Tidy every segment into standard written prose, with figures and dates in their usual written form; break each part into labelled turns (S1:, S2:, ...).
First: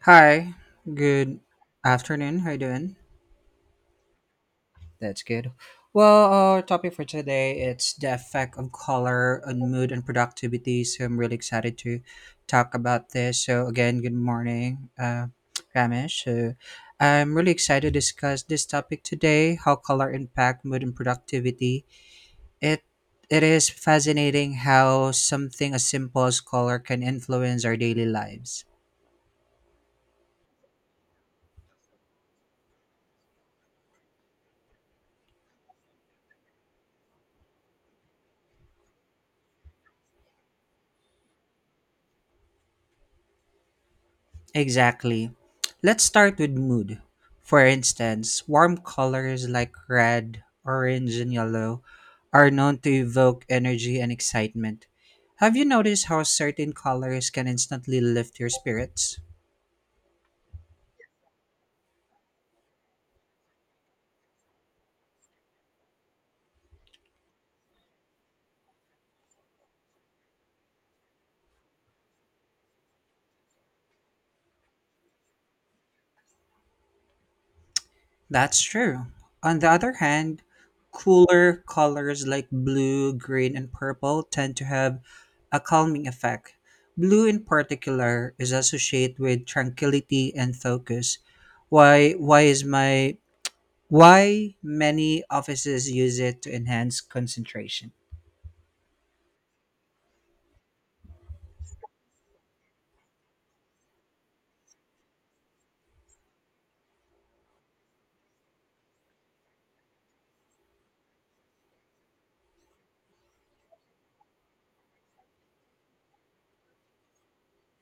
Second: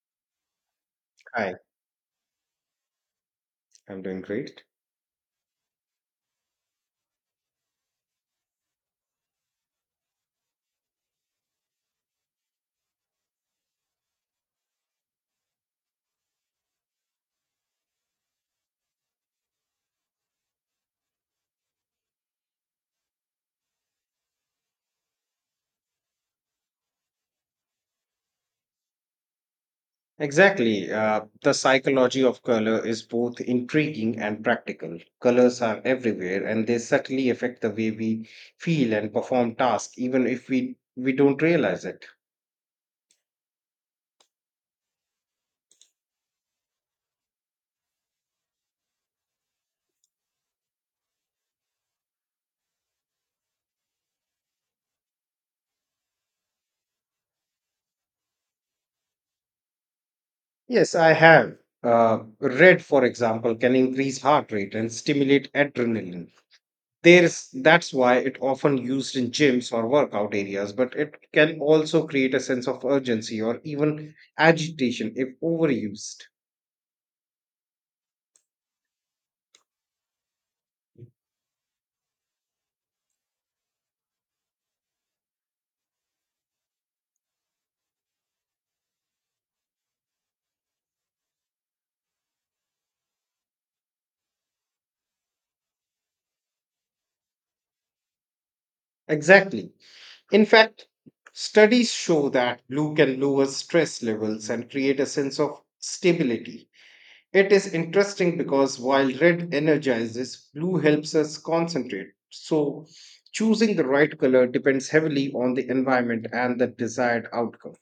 S1: Hi, good
S2: Hi,
S1: afternoon. How you doing?
S2: I'm doing great.
S1: That's good. Well, our topic for today it's the effect of color on mood and productivity. So I'm really excited to talk about this. So again, good morning, Ramesh. So I'm really excited to discuss this topic today: how color impact mood and productivity. It it is fascinating how something as simple as color can influence our daily lives.
S2: Exactly. The psychology of color is both intriguing and practical. Colors are everywhere and they subtly affect the way we feel and perform tasks, even if we don't realize it.
S1: Exactly. Let's start with mood. For instance, warm colors like red, orange, and yellow are known to evoke energy and excitement. Have you noticed how certain colors can instantly lift your spirits?
S2: Yes, I have. Red, for example, can increase heart rate and stimulate adrenaline. There's that's why it often used in gyms or workout areas, but it can also create a sense of urgency or even agitation if overused.
S1: That's true. On the other hand, cooler colors like blue, green, and purple tend to have a calming effect. Blue, in particular, is associated with tranquility and focus. Why? Why is my Why many offices use it to enhance concentration.
S2: Exactly. In fact, studies show that blue can lower stress levels and create a sense of stability. It is interesting because while red energizes, blue helps us concentrate. So, choosing the right color depends heavily on the environment and the desired outcome.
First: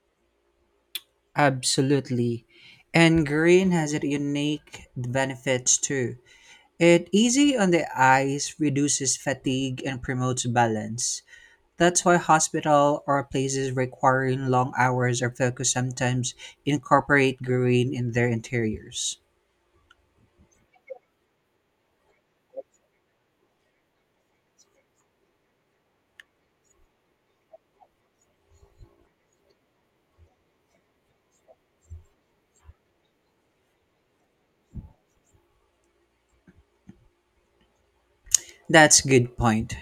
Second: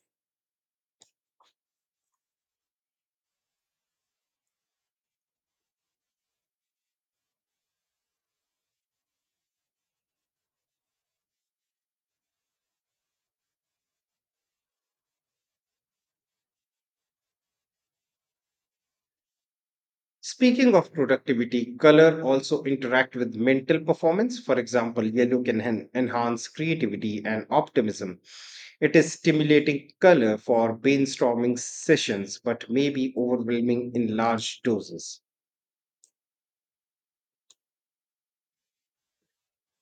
S1: Absolutely. And green has a unique benefits too. It easy on the eyes, reduces fatigue and promotes balance. That's why hospital or places requiring long hours or focus sometimes incorporate green in their interiors.
S2: Speaking of productivity, color also interact with mental performance. For example, yellow can enhance creativity and optimism. It is stimulating color for brainstorming sessions, but may be overwhelming in large doses.
S1: That's a good point.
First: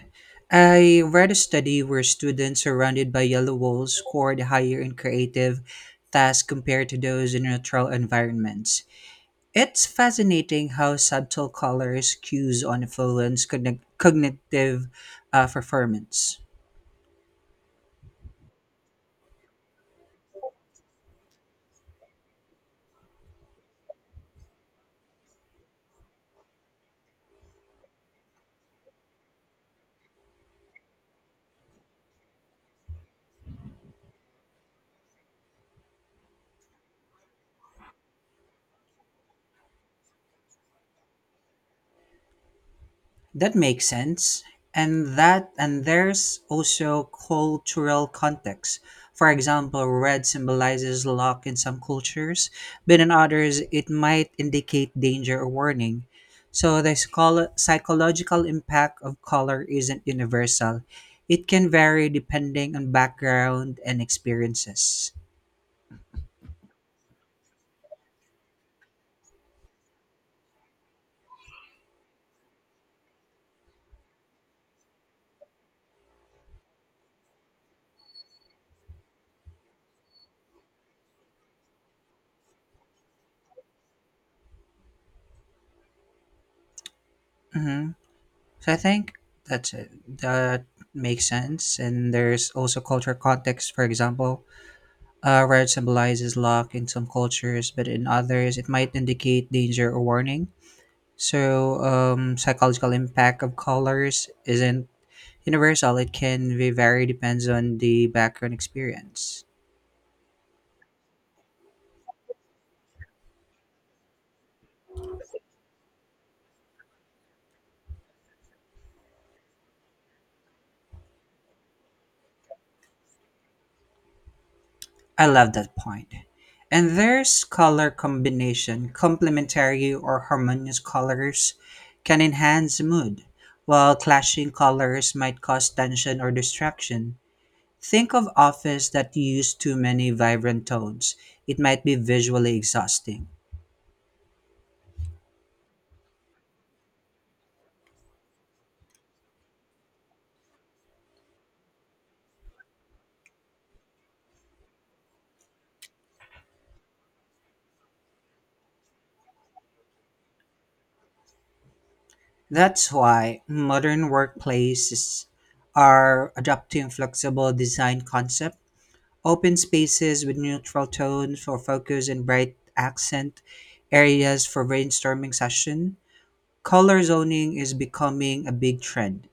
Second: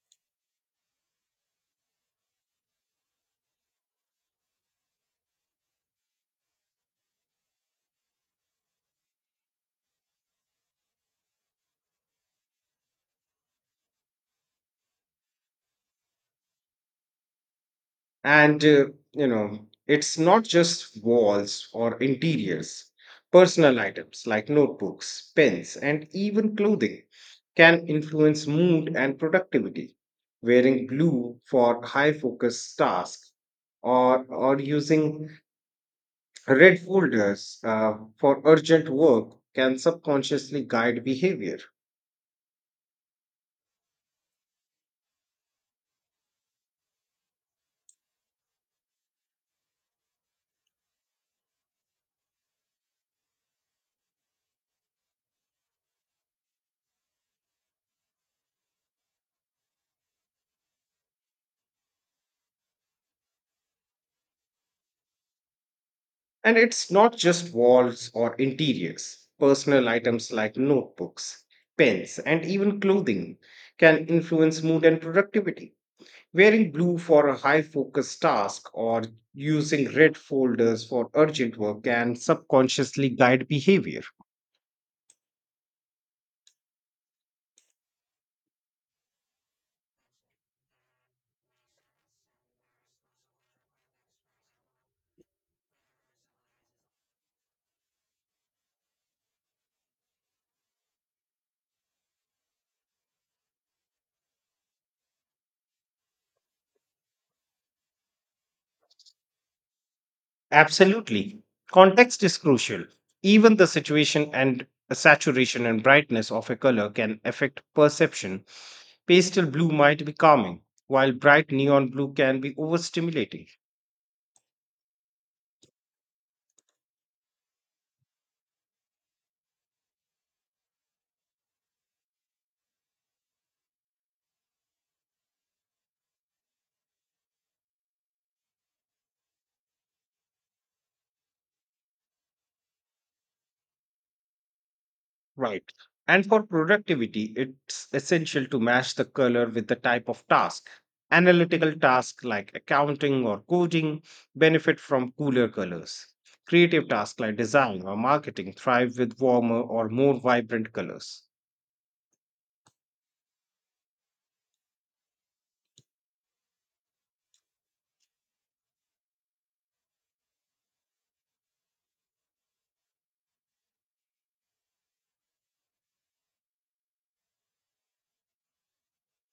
S1: I read a study where students surrounded by yellow walls scored higher in creative tasks compared to those in neutral environments. It's fascinating how subtle colors cues on influence cognitive performance.
S2: And, uh, you know, it's not just walls or interiors. Personal items like notebooks, pens, and even clothing can influence mood and productivity. Wearing blue for high focus tasks or using red folders for urgent work can subconsciously guide behavior.
S1: That makes sense. And there's also cultural context. For example, red symbolizes luck in some cultures, but in others it might indicate danger or warning. So the psychological impact of color isn't universal. It can vary depending on background and experiences.
S2: And it's not just walls or interiors. Personal items like notebooks, pens, and even clothing can influence mood and productivity. Wearing blue for a high focus task or using red folders for urgent work can subconsciously guide behavior.
S1: Hmm. So I think that's it. That makes sense. And there's also cultural context, for example, red symbolizes luck in some cultures, but in others, it might indicate danger or warning. So, psychological impact of colors isn't universal. It can be vary depends on the background experience.
S2: Absolutely. Context is crucial. Even the situation and saturation and brightness of a color can affect perception. Pastel blue might be calming, while bright neon blue can be overstimulating.
S1: I love that point. And there's color combination. Complementary or harmonious colors can enhance mood, while clashing colors might cause tension or distraction. Think of office that use too many vibrant tones. It might be visually exhausting.
S2: Right. And for productivity, it's essential to match the color with the type of task. Analytical tasks like accounting or coding benefit from cooler colors. Creative tasks like design or marketing thrive with warmer or more vibrant colors.
S1: That's why modern workplaces are adopting flexible design concept, open spaces with neutral tones for focus and bright accent, areas for brainstorming session. Color zoning is becoming a big trend.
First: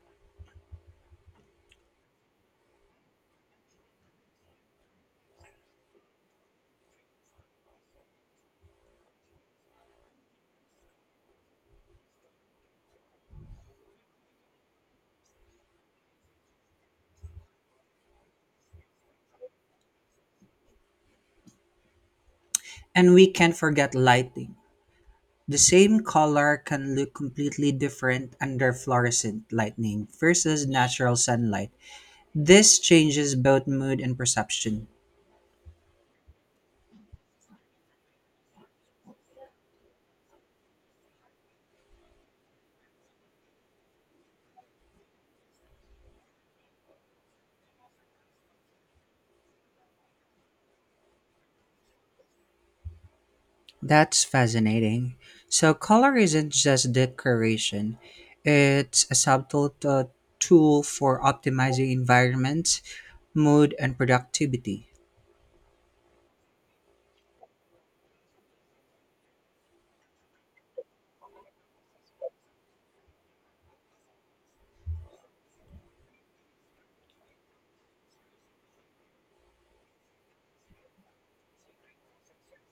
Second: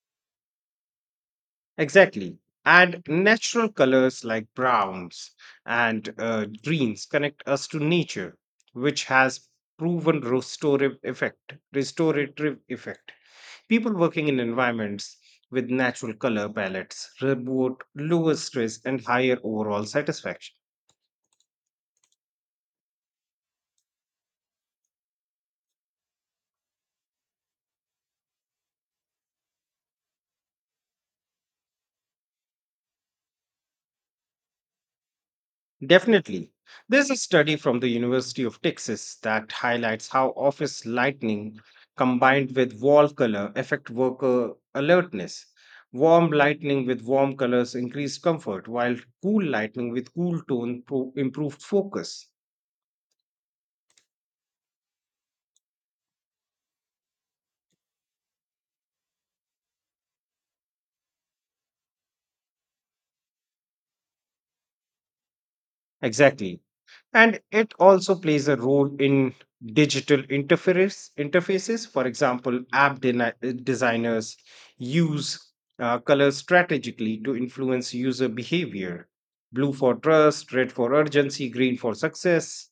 S2: Exactly. And natural colors like browns and greens connect us to nature, which has proven restorative effect. People working in environments with natural color palettes report lower stress and higher overall satisfaction.
S1: And we can't forget lighting. The same color can look completely different under fluorescent lighting versus natural sunlight. This changes both mood and perception.
S2: Definitely. There's a study from the University of Texas that highlights how office lighting combined with wall color affect worker alertness. Warm lighting with warm colors increased comfort, while cool lighting with cool tone improved focus.
S1: That's fascinating. So, color isn't just decoration, it's a subtle tool for optimizing environments, mood, and productivity.
S2: Exactly. And it also plays a role in digital interfaces. For example, app designers use colors strategically to influence user behavior: blue for trust, red for urgency, green for success.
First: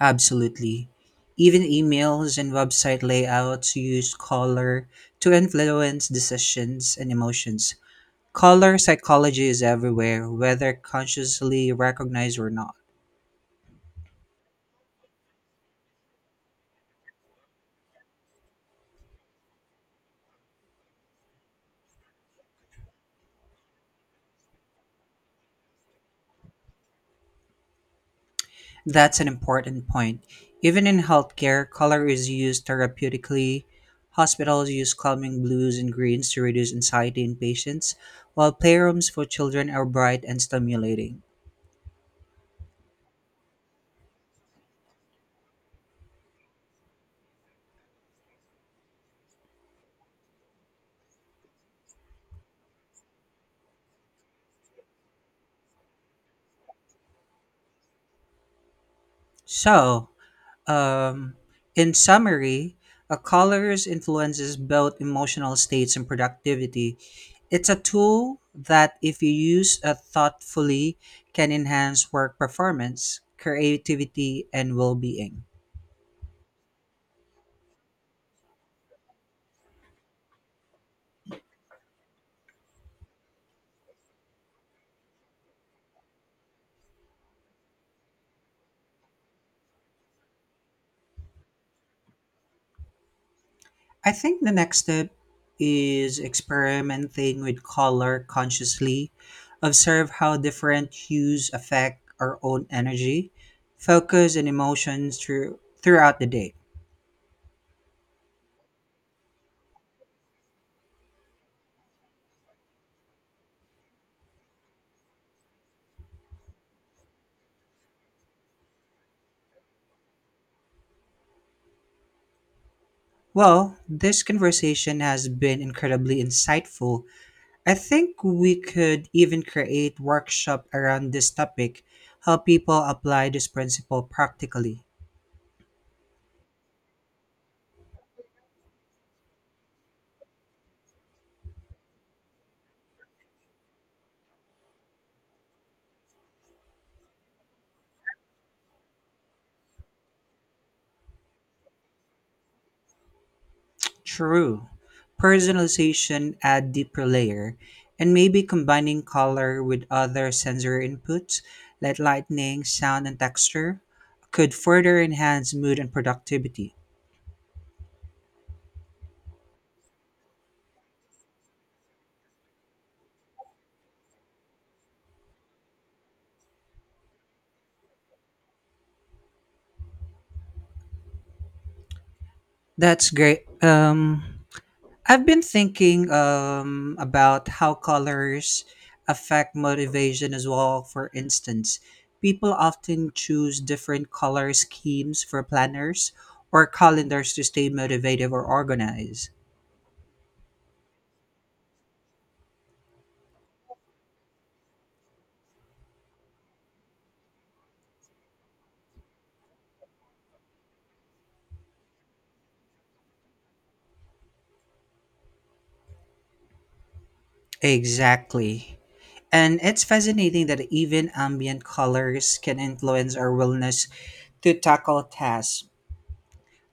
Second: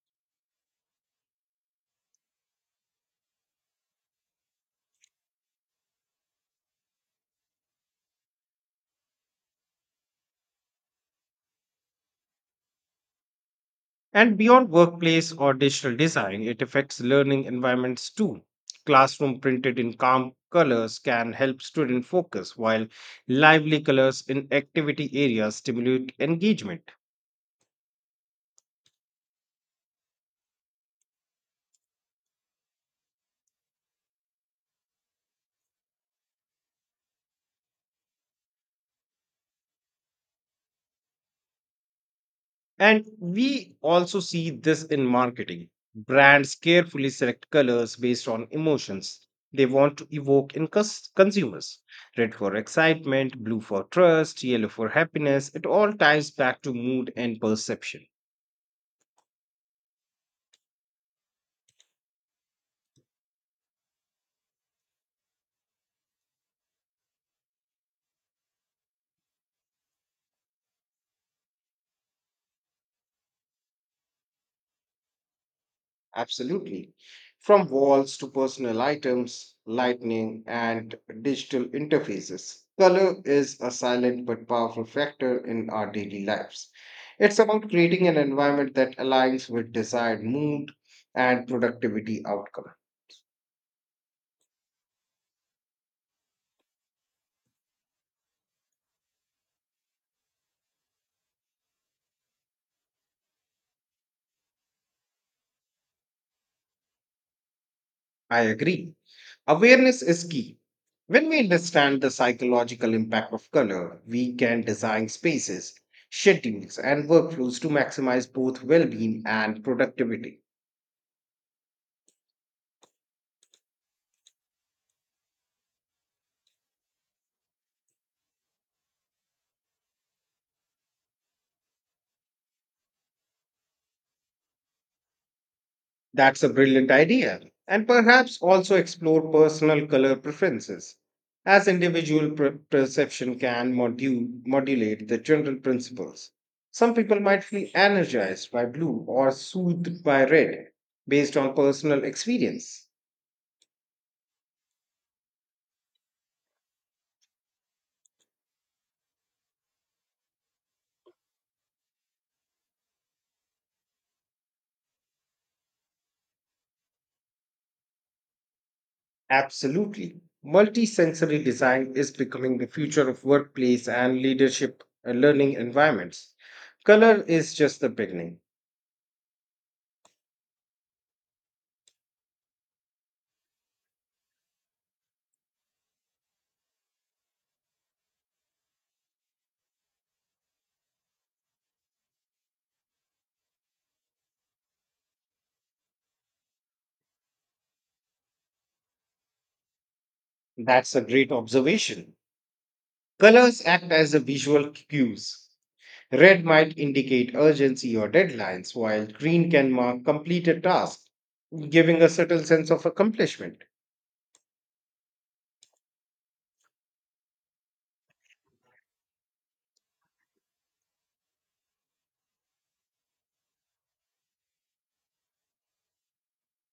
S1: Absolutely. Even emails and website layouts use color to influence decisions and emotions. Color psychology is everywhere, whether consciously recognized or not.
S2: And beyond workplace or digital design, it affects learning environments too. Classroom printed in calm colors can help student focus, while lively colors in activity areas stimulate engagement.
S1: That's an important point. Even in healthcare, color is used therapeutically. Hospitals use calming blues and greens to reduce anxiety in patients, while playrooms for children are bright and stimulating.
S2: And we also see this in marketing. Brands carefully select colors based on emotions they want to evoke in consumers. Red for excitement, blue for trust, yellow for happiness. It all ties back to mood and perception.
S1: So, Um, in summary, a colors influences both emotional states and productivity. It's a tool that, if you use thoughtfully, can enhance work performance, creativity, and well-being.
S2: Absolutely. From walls to personal items, lighting, and digital interfaces, color is a silent but powerful factor in our daily lives. It's about creating an environment that aligns with desired mood and productivity outcome.
S1: I think the next step is experimenting with color consciously. Observe how different hues affect our own energy, focus, and emotions throughout the day.
S2: I agree. Awareness is key. When we understand the psychological impact of color, we can design spaces, schedules, and workflows to maximize both well being and productivity.
S1: Well, this conversation has been incredibly insightful. I think we could even create workshop around this topic, help people apply this principle practically.
S2: That's a brilliant idea, and perhaps also explore personal color preferences, as individual perception can modulate the general principles. Some people might feel energized by blue or soothed by red based on personal experience.
S1: True. Personalization add deeper layer, and maybe combining color with other sensory inputs like lighting, sound, and texture could further enhance mood and productivity.
S2: Absolutely. Multisensory design is becoming the future of workplace and leadership learning environments. Color is just the beginning.
S1: That's great. I've been thinking about how colors affect motivation as well. For instance, people often choose different color schemes for planners or calendars to stay motivated or organized.
S2: That's a great observation. Colors act as a visual cues. Red might indicate urgency or deadlines, while green can mark completed tasks, giving a subtle sense of accomplishment.
S1: Exactly. And it's fascinating that even ambient colors can influence our willingness to tackle tasks.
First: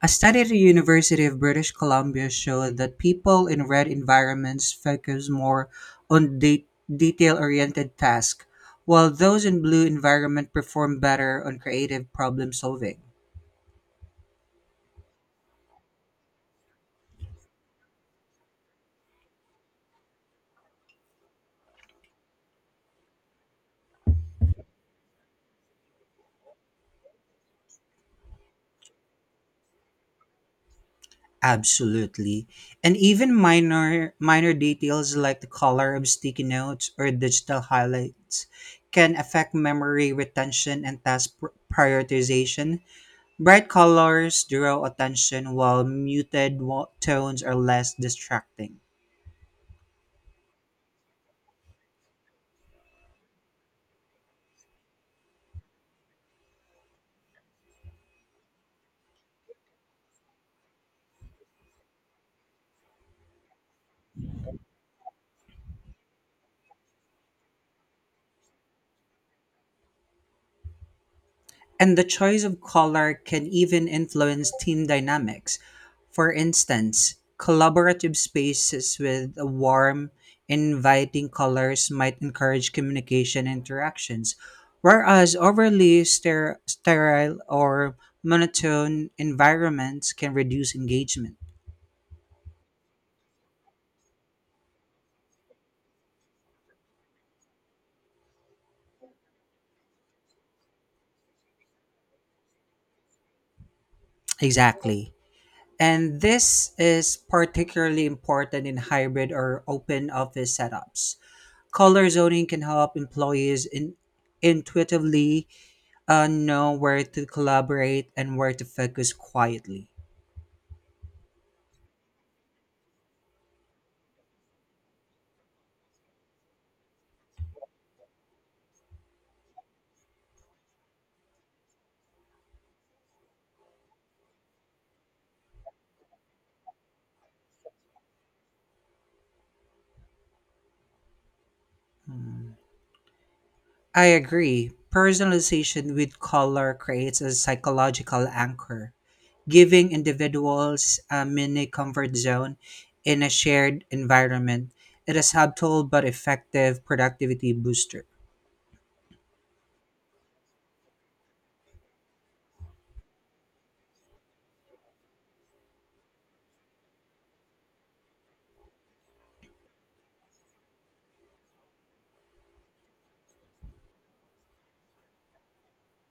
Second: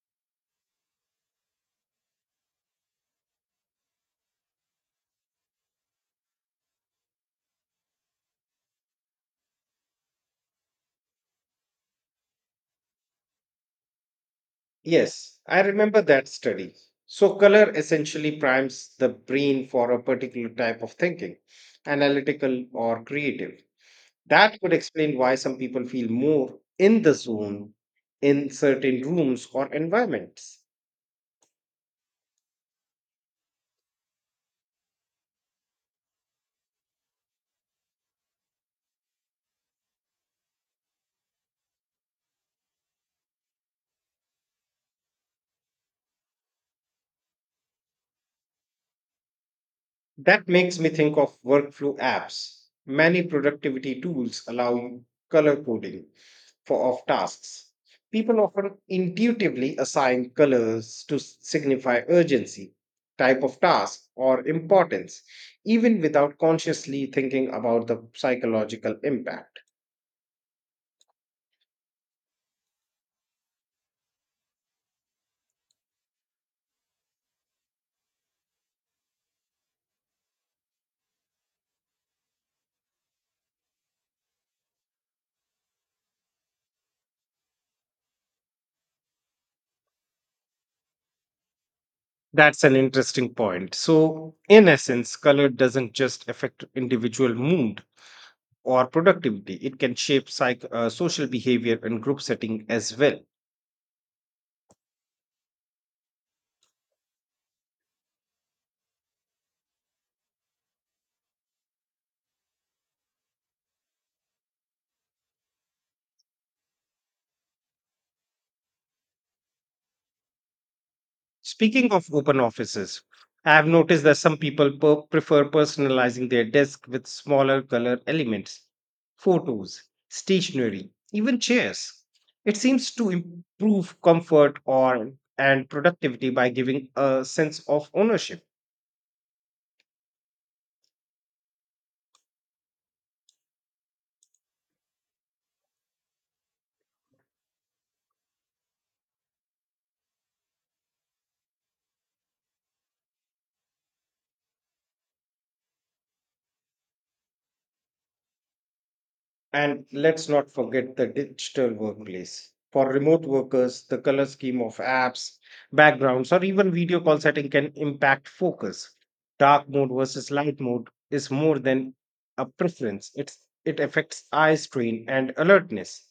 S1: A study at the University of British Columbia showed that people in red environments focus more on detail oriented tasks, while those in blue environment perform better on creative problem solving.
S2: Yes, I remember that study. So, color essentially primes the brain for a particular type of thinking, analytical or creative. That could explain why some people feel more in the zone in certain rooms or environments.
S1: Absolutely. And even minor details like the color of sticky notes or digital highlights can affect memory retention and task prioritization. Bright colors draw attention while muted tones are less distracting.
S2: That makes me think of workflow apps. Many productivity tools allow color coding for of tasks. People often intuitively assign colors to signify urgency, type of task, or importance, even without consciously thinking about the psychological impact.
S1: And the choice of color can even influence team dynamics. For instance, collaborative spaces with warm, inviting colors might encourage communication interactions, whereas overly sterile or monotone environments can reduce engagement.
S2: That's an interesting point. So, in essence, color doesn't just affect individual mood, or productivity. It can shape social behavior and group setting as well.
S1: Exactly. And this is particularly important in hybrid or open office setups. Color zoning can help intuitively know where to collaborate and where to focus quietly.
S2: Speaking of open offices, I have noticed that some people prefer personalizing their desk with smaller color elements, photos, stationery, even chairs. It seems to improve comfort or and productivity by giving a sense of ownership.
S1: Hmm. I agree. Personalization with color creates a psychological anchor, giving individuals a mini comfort zone in a shared environment. It is subtle but effective productivity booster.
S2: And let's not forget the digital workplace. For remote workers, the color scheme of apps, backgrounds, or even video call setting can impact focus. Dark mode versus light mode is more than a preference. It affects eye strain and alertness.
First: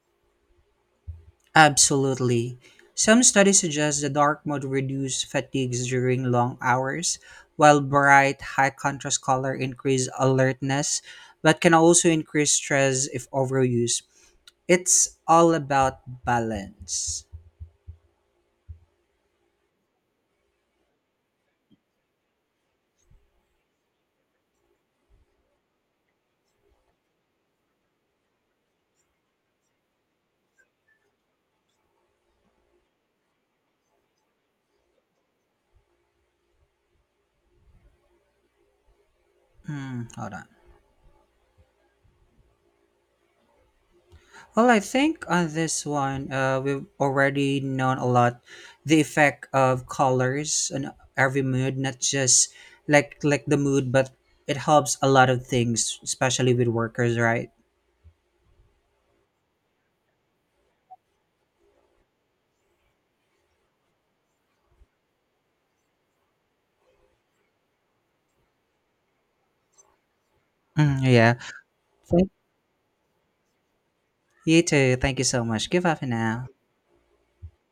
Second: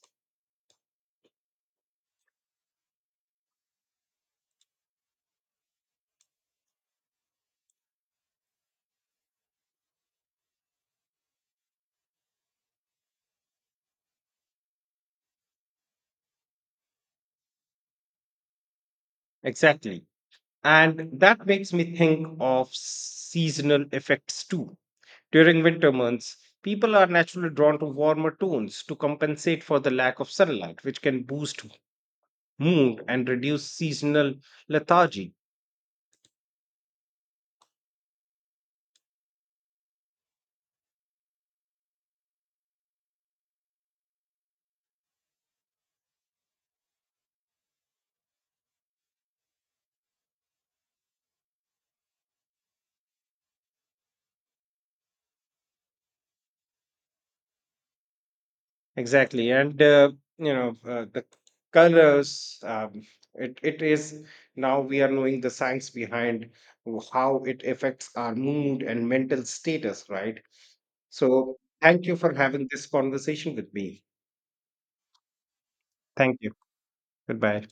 S1: Absolutely. Some studies suggest the dark mode reduces fatigue during long hours, while bright, high contrast color increase alertness, but can also increase stress if overused. It's all about balance.
S2: Exactly. And that makes me think of seasonal effects too. During winter months, people are naturally drawn to warmer tones to compensate for the lack of sunlight, which can boost mood and reduce seasonal lethargy.
S1: Hmm, hold on. Well, I think on this one, we've already known a lot the effect of colors on every mood, not just like the mood, but it helps a lot of things, especially with workers, right?
S2: Exactly, and the colors. It is, now we are knowing the science behind how it affects our mood and mental status, right?
S1: Mm, yeah.
S2: So thank you
S1: Thank
S2: for having this conversation with me.
S1: you too. Thank you so much. Give up
S2: Thank
S1: now.
S2: you. Goodbye.